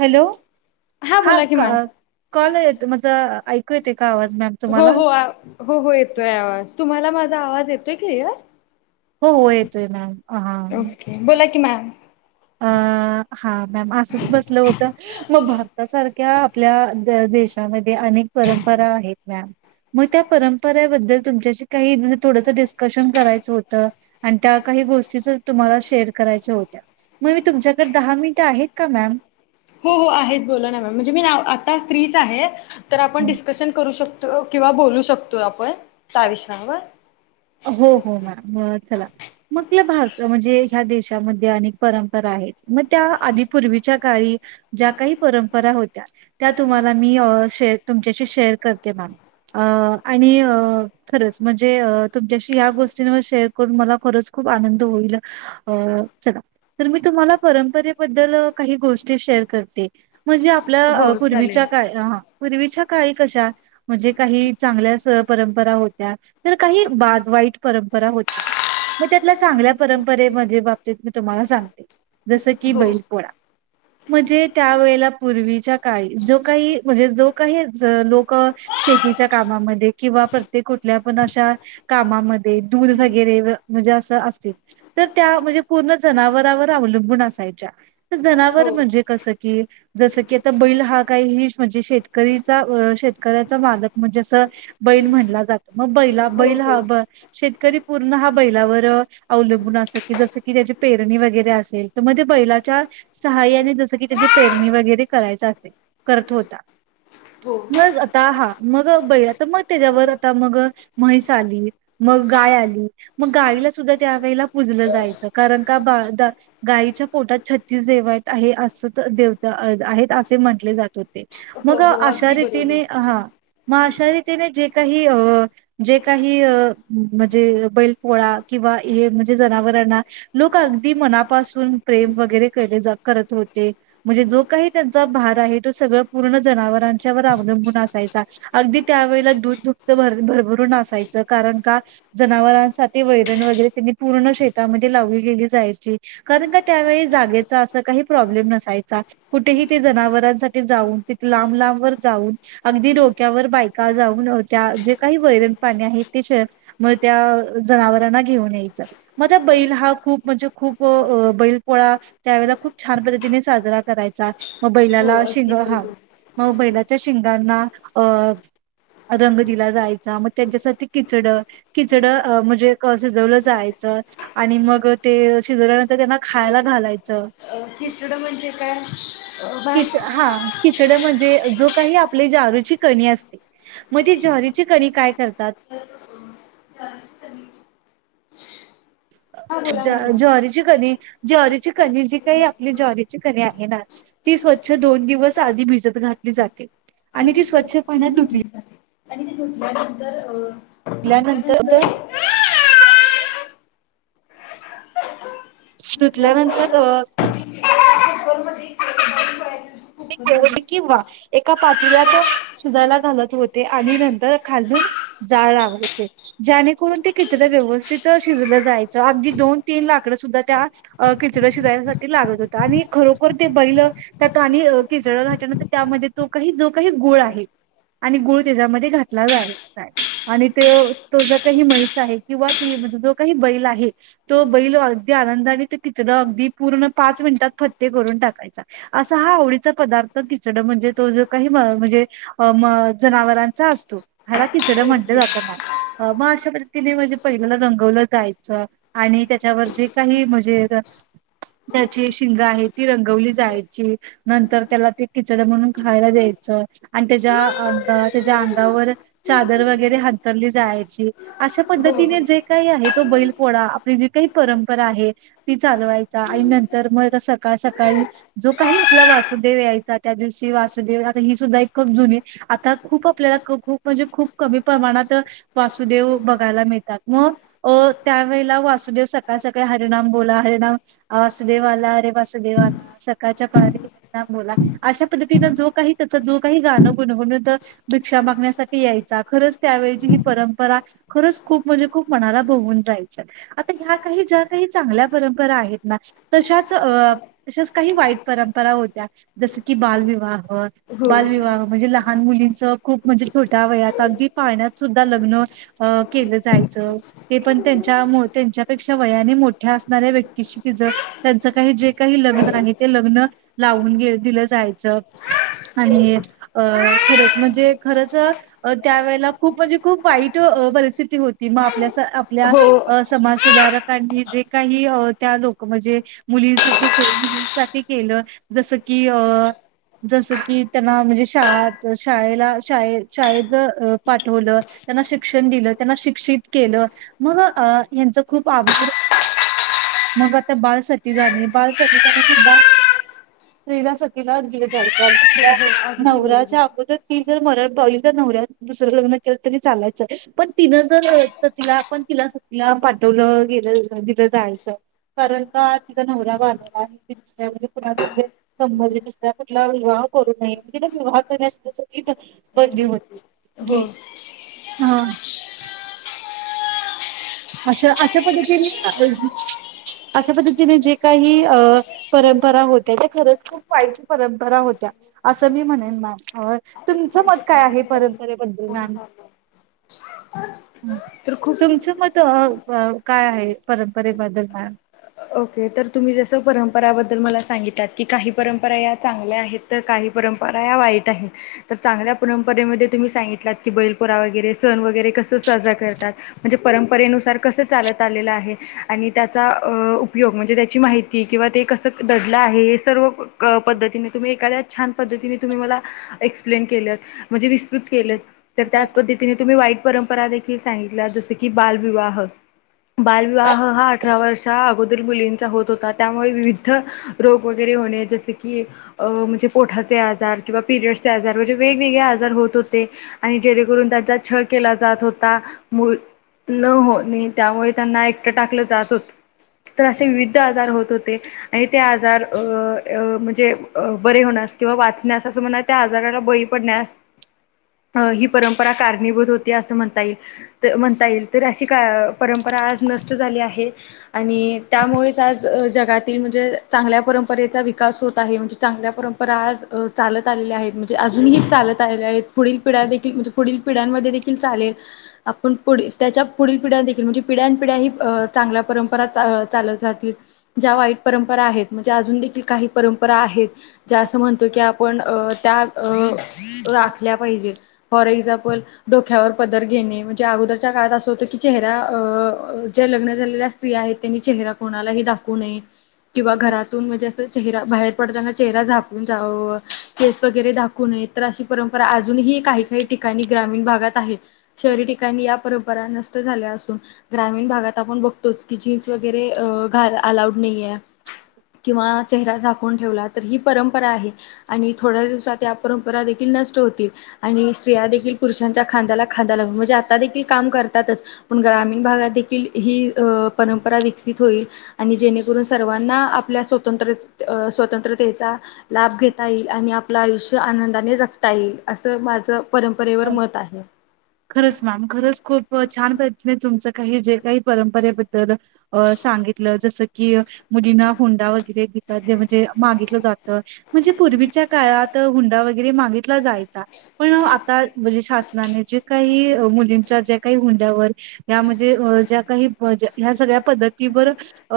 Hello हा बोला की मॅम, कॉल येत माझा ऐकू येते का आवाज मॅम हो तुम्हाला हो आवा हो हो येतोय आवाज तुम्हाला मा आवाज येतोय क्लिअर? हो हो येतोय मॅम हा ओके, बोला कि मॅम अ हा असंच बसलं होतं, मग भारतासारख्या आपल्या दे देशामध्ये अनेक परंपरा रा आहेत मॅम मग त्या परंपरेबद्दल तुमच्याशी काही थोडंस डिस्कशन करायचं होतं, आणि त्या काही गोष्टी तुम्हाला शेअर करायच्या होत्या. मग मी तुमच्याकडे दहा मिनिटं आहेत का मॅम? हो हो आहेत बोला ना मॅम म्हणजे मी आ आता फ्रीच आहे, तर आपण डिस्कशन करू शकतो किंवा बोलू शकतोय आपण त्या विषयावर हो हो मॅम म चला म्हंटल भारता म्हणजे ह्या देशामध् अनेक परंपरा आहेत. मग त्या आधी पूर्वीच्या काळी, ज्या काही परंपरा होत्या त्या तुम्हाला मी ते तुमच्याशी शेअर करते मॅम, अ आणि अ खरंच म्हणजे अ तुमच्याशी या गोष्टींवर शेअर करून मला खरंच खुप आनंद होईल अ, चला तर मी तुम्हाला परंपरेबद्ल काही गोष्टी शे र करते, म्हणजे आपल्या अ हो चालेल पूर्वीच्या काळी अ हा पूर्वीच्या काळी कशा म्हणजे काही चांगल्या स परंपरा होत्या बा वाईट परंपरा होत, मग त्यातल्या चांगल्या परंपरे बाबतीत म्हणेज मी तुम्हाला सां सांगते, जसं की हो बैलपोळा म्हणजे त्या वेळेला पूर्वीच्या काळी, जो काही म्हणजे जो काही लोकं शे तिच्या कामामध्ये, किंवा प्रत्येक कुठल्या पण अशा कामामध्ये, दूध वगैरे व म्हणजे असं असतील, तर त्या म्हणजे पूर्ण जनावरावर अव लंबुन असायच्या, त जनावर म्हणजे कसं कि जसं की आता बैल हा काही ही म्हणजे शेतकरीचा शेतकऱ्याचा मालक म्हणजे असं बैल म्हणला जात मग बै बैल हा ब शेतकरी पूर्ण हा बैलावर अवलंबून असं की जसं की त्याची पेरणी वगैरे असेल तर म त्या बैलाच्या सहाय्याने जसं की त्याची पेरणी वगैरे करायचा असेल, करत होता मग आता हा, मग बै आता मग त्याच्यावर आता मग म्हैस आली मग गाय आली, मग गाईला सुद्धा त्यावेळेला पुजलं जायचं कारण का बा दा आईच्या पोटातछत्तीस देव अस देव आहेत असे म्हटले जात होते मग अशा रीतीने हा मग अशा रीतीने जे काही अ जे काही म्हणजे बैल पोळा किंवा हे म्हणजे जनावरांना लोक अगदी मनापासून े व हो म्हणे जो काही त्यांचा भार आहे त स पूर्ण ज अवलंून अस अग त्या व दूधु भर भरून असयच कारण जनावरांसाठी वैरण वगरे त्यांनी पूर्ण शेतामध्ये लावली गेली जायची कारण का त्या अस का प्रब्लेम नय कुठे जांऊंब जाऊन अगदी डोक्यावर बायका जाऊन त्या जे काही वैरण पाणी आहेत ते त्या जनाांना घेऊन यायच मग त्या बै हा खूप म्हणजे खप बै पोळा त्यावेळेला खूप छान पद्धतीने साजरा करायचा मग हो बैलाला शेंग अगदी हाव बरोबर. मग बैलाच्या शिंगांना अ रंग दिला जायचा मग त्यांच्यासाठी किचड िचड म्हणजे शजवलं जायच आणि मग ते शिल्यानंतर खा ला घालायच खिचडं म्हणजे काय भा ि हा खिचड म्हणजे जो काही आपली जारूची कणी असते मग ती जारूची कणी काय करतात ह [inaudible] हा बोला ना ह मॅम. जॉरीची कणी जॉरीची कणी जी काही आपली जॉरीची कनी आहे ना ती स्व स्वच्छ दोन दिवस आधी भिजत घातली जाते आणि ती स्वच्छ पुर खलान नंतो तर धुतल्यानंतर अं [unintelligible] किंवा एका पातेल्यात शिजायला घालत होते आणि नंतर खालं जाळ लावायचे जेणेकरून ते खिचड व्यवस्थित शिजलं जायचं अगदी दोन तीन लाकडं सुद्धा त्या खिचडं शिजायसाठी लागत होत आणि खरोखर ते बैलं त्या आणि खिचड घाल्यानंतर त्यामध्ये तो काही जो काही गुळ आहे आणि गुळ त्याच्यामध्ये घातला जा आणि ते तो जर काही म्हैस आहे किंवा ती जो काही बैल आहे तो बैल अगदी आनंदाने ते खिचडं अगदी पूर्ण पाच मिनिटात फ ते करून टाकायचा असा हा आवडीचा पदार्थ खिचडं म्हणजे तो जो काही म्हणजे म जनावरांचा असतो. ह्याला खिचडं म्हणलं ओके. जातं ना मग अशा पद्धतीने म्हणजे पहिल्याला रंगवलं जायचं आणि आणि त्याच्यावर जे काही म्हणजे त्याची शिंग आहे ती रंगवली जायची नंतर त्याला ते खिचडं बनवून खायला द्यायचं आणि त्याच्या आं त्याच्या अंगावर चादर वगैरे हांतरली जायची अशा पद्धतीने जे काही आहे तो बैल पोळा, आपली जी काही परंपरा आहे ती चालवायचा आणि नंतर मग आता सकाळ सकाळी जो काही आपला वासुदेव यायचा त्या दिवशी वासुदेव आता ही सुद्धा एक खुप जुनी आता खूप आपल्याला क खूप म्हणजे खूप कमी प्रमाणात वासुदेव बघायला मिळतात. मग त्यावेळेला वासुदेव सकाळ सकाळी हरिणाम बोला हरिणाम वासुदेव आला रे ते वासुदेवा सारखं [unintelligible] बोला अश पद्धतीन जो काही जो काही गाणं गुणगुणत च मागण्यासाठी यायचा खरचं त्यावेळची ही परंपरा खरंच खूप म्हणजे खूप मनाला भोवून जायची आता ह्या काही ज्या काही चांगल्या परंपरा आहेत ना त्याच्यात च काही वाईट परंपरा होत्या जस की बालविवाह [unintelligible] बालविवाह म्हणजे लहान मुलींचं खूप म्हणजे छोट्या वयात अगदी पाळण्यात सुद्धा लग्न केलं जायचं ते पण त्यांच्या त्यांच्यापेक्षा वयाने मोठ्या असणाऱ्या व्यक्तीशी तीज त्यांच काही जे काही लग्न आणि ते लग्न लावून गे दिलं जायचं हो. आणि अ खरंच म्हणजे खरंच त्यावेेळेला खूप म्हणजे खूप वाईटं अ परिस्थिती होती म आपल्या अ हो आपल्या समाज सुधारकांनी जे काही त्या लोक म्हणजे मुलींसाठी साठी केलं जस की अ जस की त्यांना म्हणजे शाळ शाळेला शाळ शाळेच पाठवलं त्यांना शिक्षण दिलं त्यांना शिक्षित केलं मग ह्यांच खूप आवघड मग आता बाल सती झाली बाल सतीसाठी सुद्धा स्त्रीला सतीला दिले जायचे हो अगदी नवऱ्याच्या बरोबर. अगोदर ती जर मरण पावली तर नव दुसरं लग्न केलं तरी चालायचं, पण तीनं जर तिला तिला आपण सतीला पाठवलं दिलं गेलं दिलं जायचं कारण का तिचा नवरा वारलाय विधवा कुणाच हो तरी दुसरा कुठला विवाह करू नये विवाह करण्यास [unintelligible] बंदली होती. हो. येस. हा. अशा अशा पद्धतीने अशा पद्धतीने जे काही परंपरा होत्या त्या खरंच खूप वाईट परंपरा होत्या. असं मी म्हणेन मॅम तुमचं मत काय आहे, परंपरेबद्दल मॅम? [inaudible] [inaudible] तर खूप अं अं काय आहे परंपरे बद्दल मॅम? ओके तर तुम्ही जसं परंपराबद्दल मला सांगितात की काही परंपरा या चांगल्या आहेत तर काही परं रंपरा वाईट आहेत तर चांगल्या परंपरेमध्ये तुम्ही सांगितलात की बैलपोळा वगैरे सण वगैरे कस कस साजरा करतात म्हणजे परंपरेनुसार कसं चालत आलेल आहे आणि त्याचा अ उपयोग म्हणजे त्याची माहिती किंवा ते कसं दडलं आहे हे सर्व पद्धतीने तुम्ही एखाद्या छान पद्धतीने तुम्ही मला एक्सप्लेन केलेत. म्हणजे विस्तृत केलं तर त्याच पद्धतीने तुम्ही वाईट परंपरा देखील सांगितल्या जस की बालविवाह बालविवाह हा अठरा वर्षा आगो दर मुलींचा होत होता, त्यामुळे विविध रोग वगैरे होणे जस की म्हणजे पोटा आजार किंवा पिरयडचे आजार म्हणजे वेगवेगळे आजार होत होते आणि जेणेकरून त्यांचा छळ केला जात होता. मुल न होणे त्यामुळे त्यांना एकटं टाकलं जात होत. तर असे विविध आजार होत होते आणि ते आजार अ म्हणजे बरे होणास किंवा वाचण्यास असं म्ह त्या आजाराला बळी पडण्यास अ ही परंपरा कारणीभूत होती असं म्हणता येईल, म्हणता येईल तर अशी का परंप परंपरा आज नष्ट झाली आहे आणि त्यामुळेच आज जगातील म्हणजे चांगल्या परंपरेचा विकास होत आहे, म्हणजे चांगल्या परंपरा आज चालत आलेले आहेत, म्हणजे अजूनही चालत आलेले आहेत. पुढील पिढ्या देखील म्हणजे पुढील पिढ्यांमध्ये देखील चालेल आपण पु त्याच्या पुढील पिढ्या देखील म्हणजे पिड्या्यां पिढ्या ही चांगल्या परंपरा चालत जातील ज्या वाईट परंपरा आहेत, म्हणजे अजून देखील काही परंपरा आहेत. जे असं म्हणतो की आपण त्या अ राखल्या पाहिजे. फॉर एक्झाम्पल डोक्यावर पदर घेणे म्हणजे अगोदरच्या काळात असं होतं की चेहरा अ ज्या लग्न झालेल्या स्त्री आहेत, त्यांनी चेहरा कोणालाही दाखवू नये. किंवा घरातून म्हणजे असं चेहरा बाहेर पडताना चेहरा झाकून जाव केस वगैरे दाखवून नयेत. तर अशी परंपरा अजूनही काही काही ठिकाणी ग्रामीण भागात आहे, शहरी ठिकाणी या परंपरा नष्ट झाल्या असून ग्रामीण भागात आपण बघतोच की वगरे घातला अलाऊड नाहीय किंवा चेहरा झाकून ठेवलात. तर ही परंपरा आहे, आणि थोड्या दिवसात या परंपरा देखील नष्ट होतील, आणि स्त्रिया देखील पुरुषांच्या खांद्याला खादा लाऊन म्हणजे आता देखील काम करतातच पण ग्रामीण भागात देखील ही परं परा विकसित होईल आणि जेणेकरून सर्वांना आपल्या स्वतंत्र स्वतंत्रतेचा लाभ घेता येईल आणि आपलं आयुष्य आनंदाने जगता येईल असं माझं परंपरेवर अ मत आहे खरंच मॅम खरंच खूप छान प्रयत्न आहे तुमचं काही जे काही परंपरेबद्दल अ सांगितलं जसं की मुलींना हुंडा वगैरे देतात जे म्हणजे मागितलं जातं म्हणजे पूर्वीच्या काळात हुंडा व वगैरे मागीत ला जायचा पण आता म्हणजे शासनाने जे काही मुलींच्या ज्या काही हुंडयावर या म्हणजे ज्या काही ह्या सगळ्या पद्धतीवर अ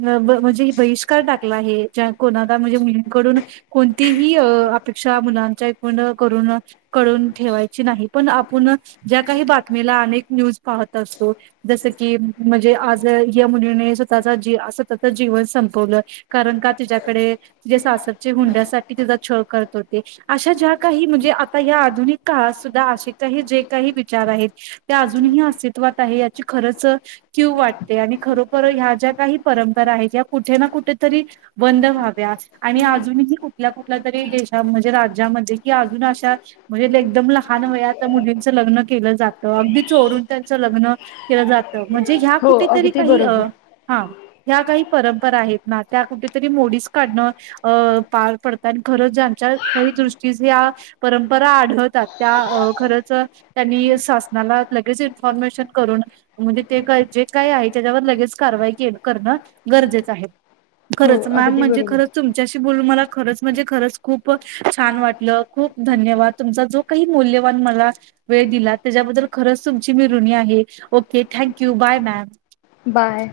म्हणजे बहिष्कार टाकला आहे ज्या कोणाला म्हणजे मुलींकडून कोण तिही अपेक्षा मुलांच्या एकूण करून कडून ठेवायची नाही पण आपण ज्या काही बातमीला अनेक न्यूज पाहत अस तो जस की म्हणजे आज या मुलीने स्वतःचा जिव स्वतःच जीवन संपवलं. कारण का तिच्याकडे जे सासरच्या हुंड्यासाठी तिचा छळ करत होते अशा ज्या काही म्हणजे या आधुनिक काळात सुद्धा असे काही जे काही विचार आहेत ते अजूनही अस्तित्वात आहे याची खरच किव वाटते आणि खरोखर ह्या ज्या काही परंपरा आहेत या कुठे ना कुठेतरी बंद व्हाव्या आणि अजूनही कुठल्या कुठल्या तरी देशा म्हणजे राज्यामध्ये कि अजून अश्या म्हणजे ते एकदम लहान वया त्या मुलींचं लग्न केलं जात अगदी चोरून त्यांच लग्न केलं जातं म्हणजे ह्या हो कुठेतरी अगदी काही बरोबर. हा ह्या काही परंपरा आहेत ना त्या कुठेतरी मोडीस काढणं अं पार पडतं आणि खरंच ज्यांच्या दृष्टीस या परंपरा आढळतात त्या खरच त्यांनी शासनाला लगेच इन्फॉर्मेशन करून म्हणजे ते जे काय आहे त्याच्यावर लगेच कारवाई करणं गरजेचं आहे. हो खरंच मॅम अगदी म्हणजे खरंच बरोबर. तुमच्याशी बोलून मला खरंच म्हणजे खरंच खूप छान वाटलं खूप धन्यवाद तुमचा जो काही मौल्यवान मला वेळ दिला त्याच्याबद्दल खरंच तुमची मी ऋणी आहे. Okay thank you bye ma'am bye.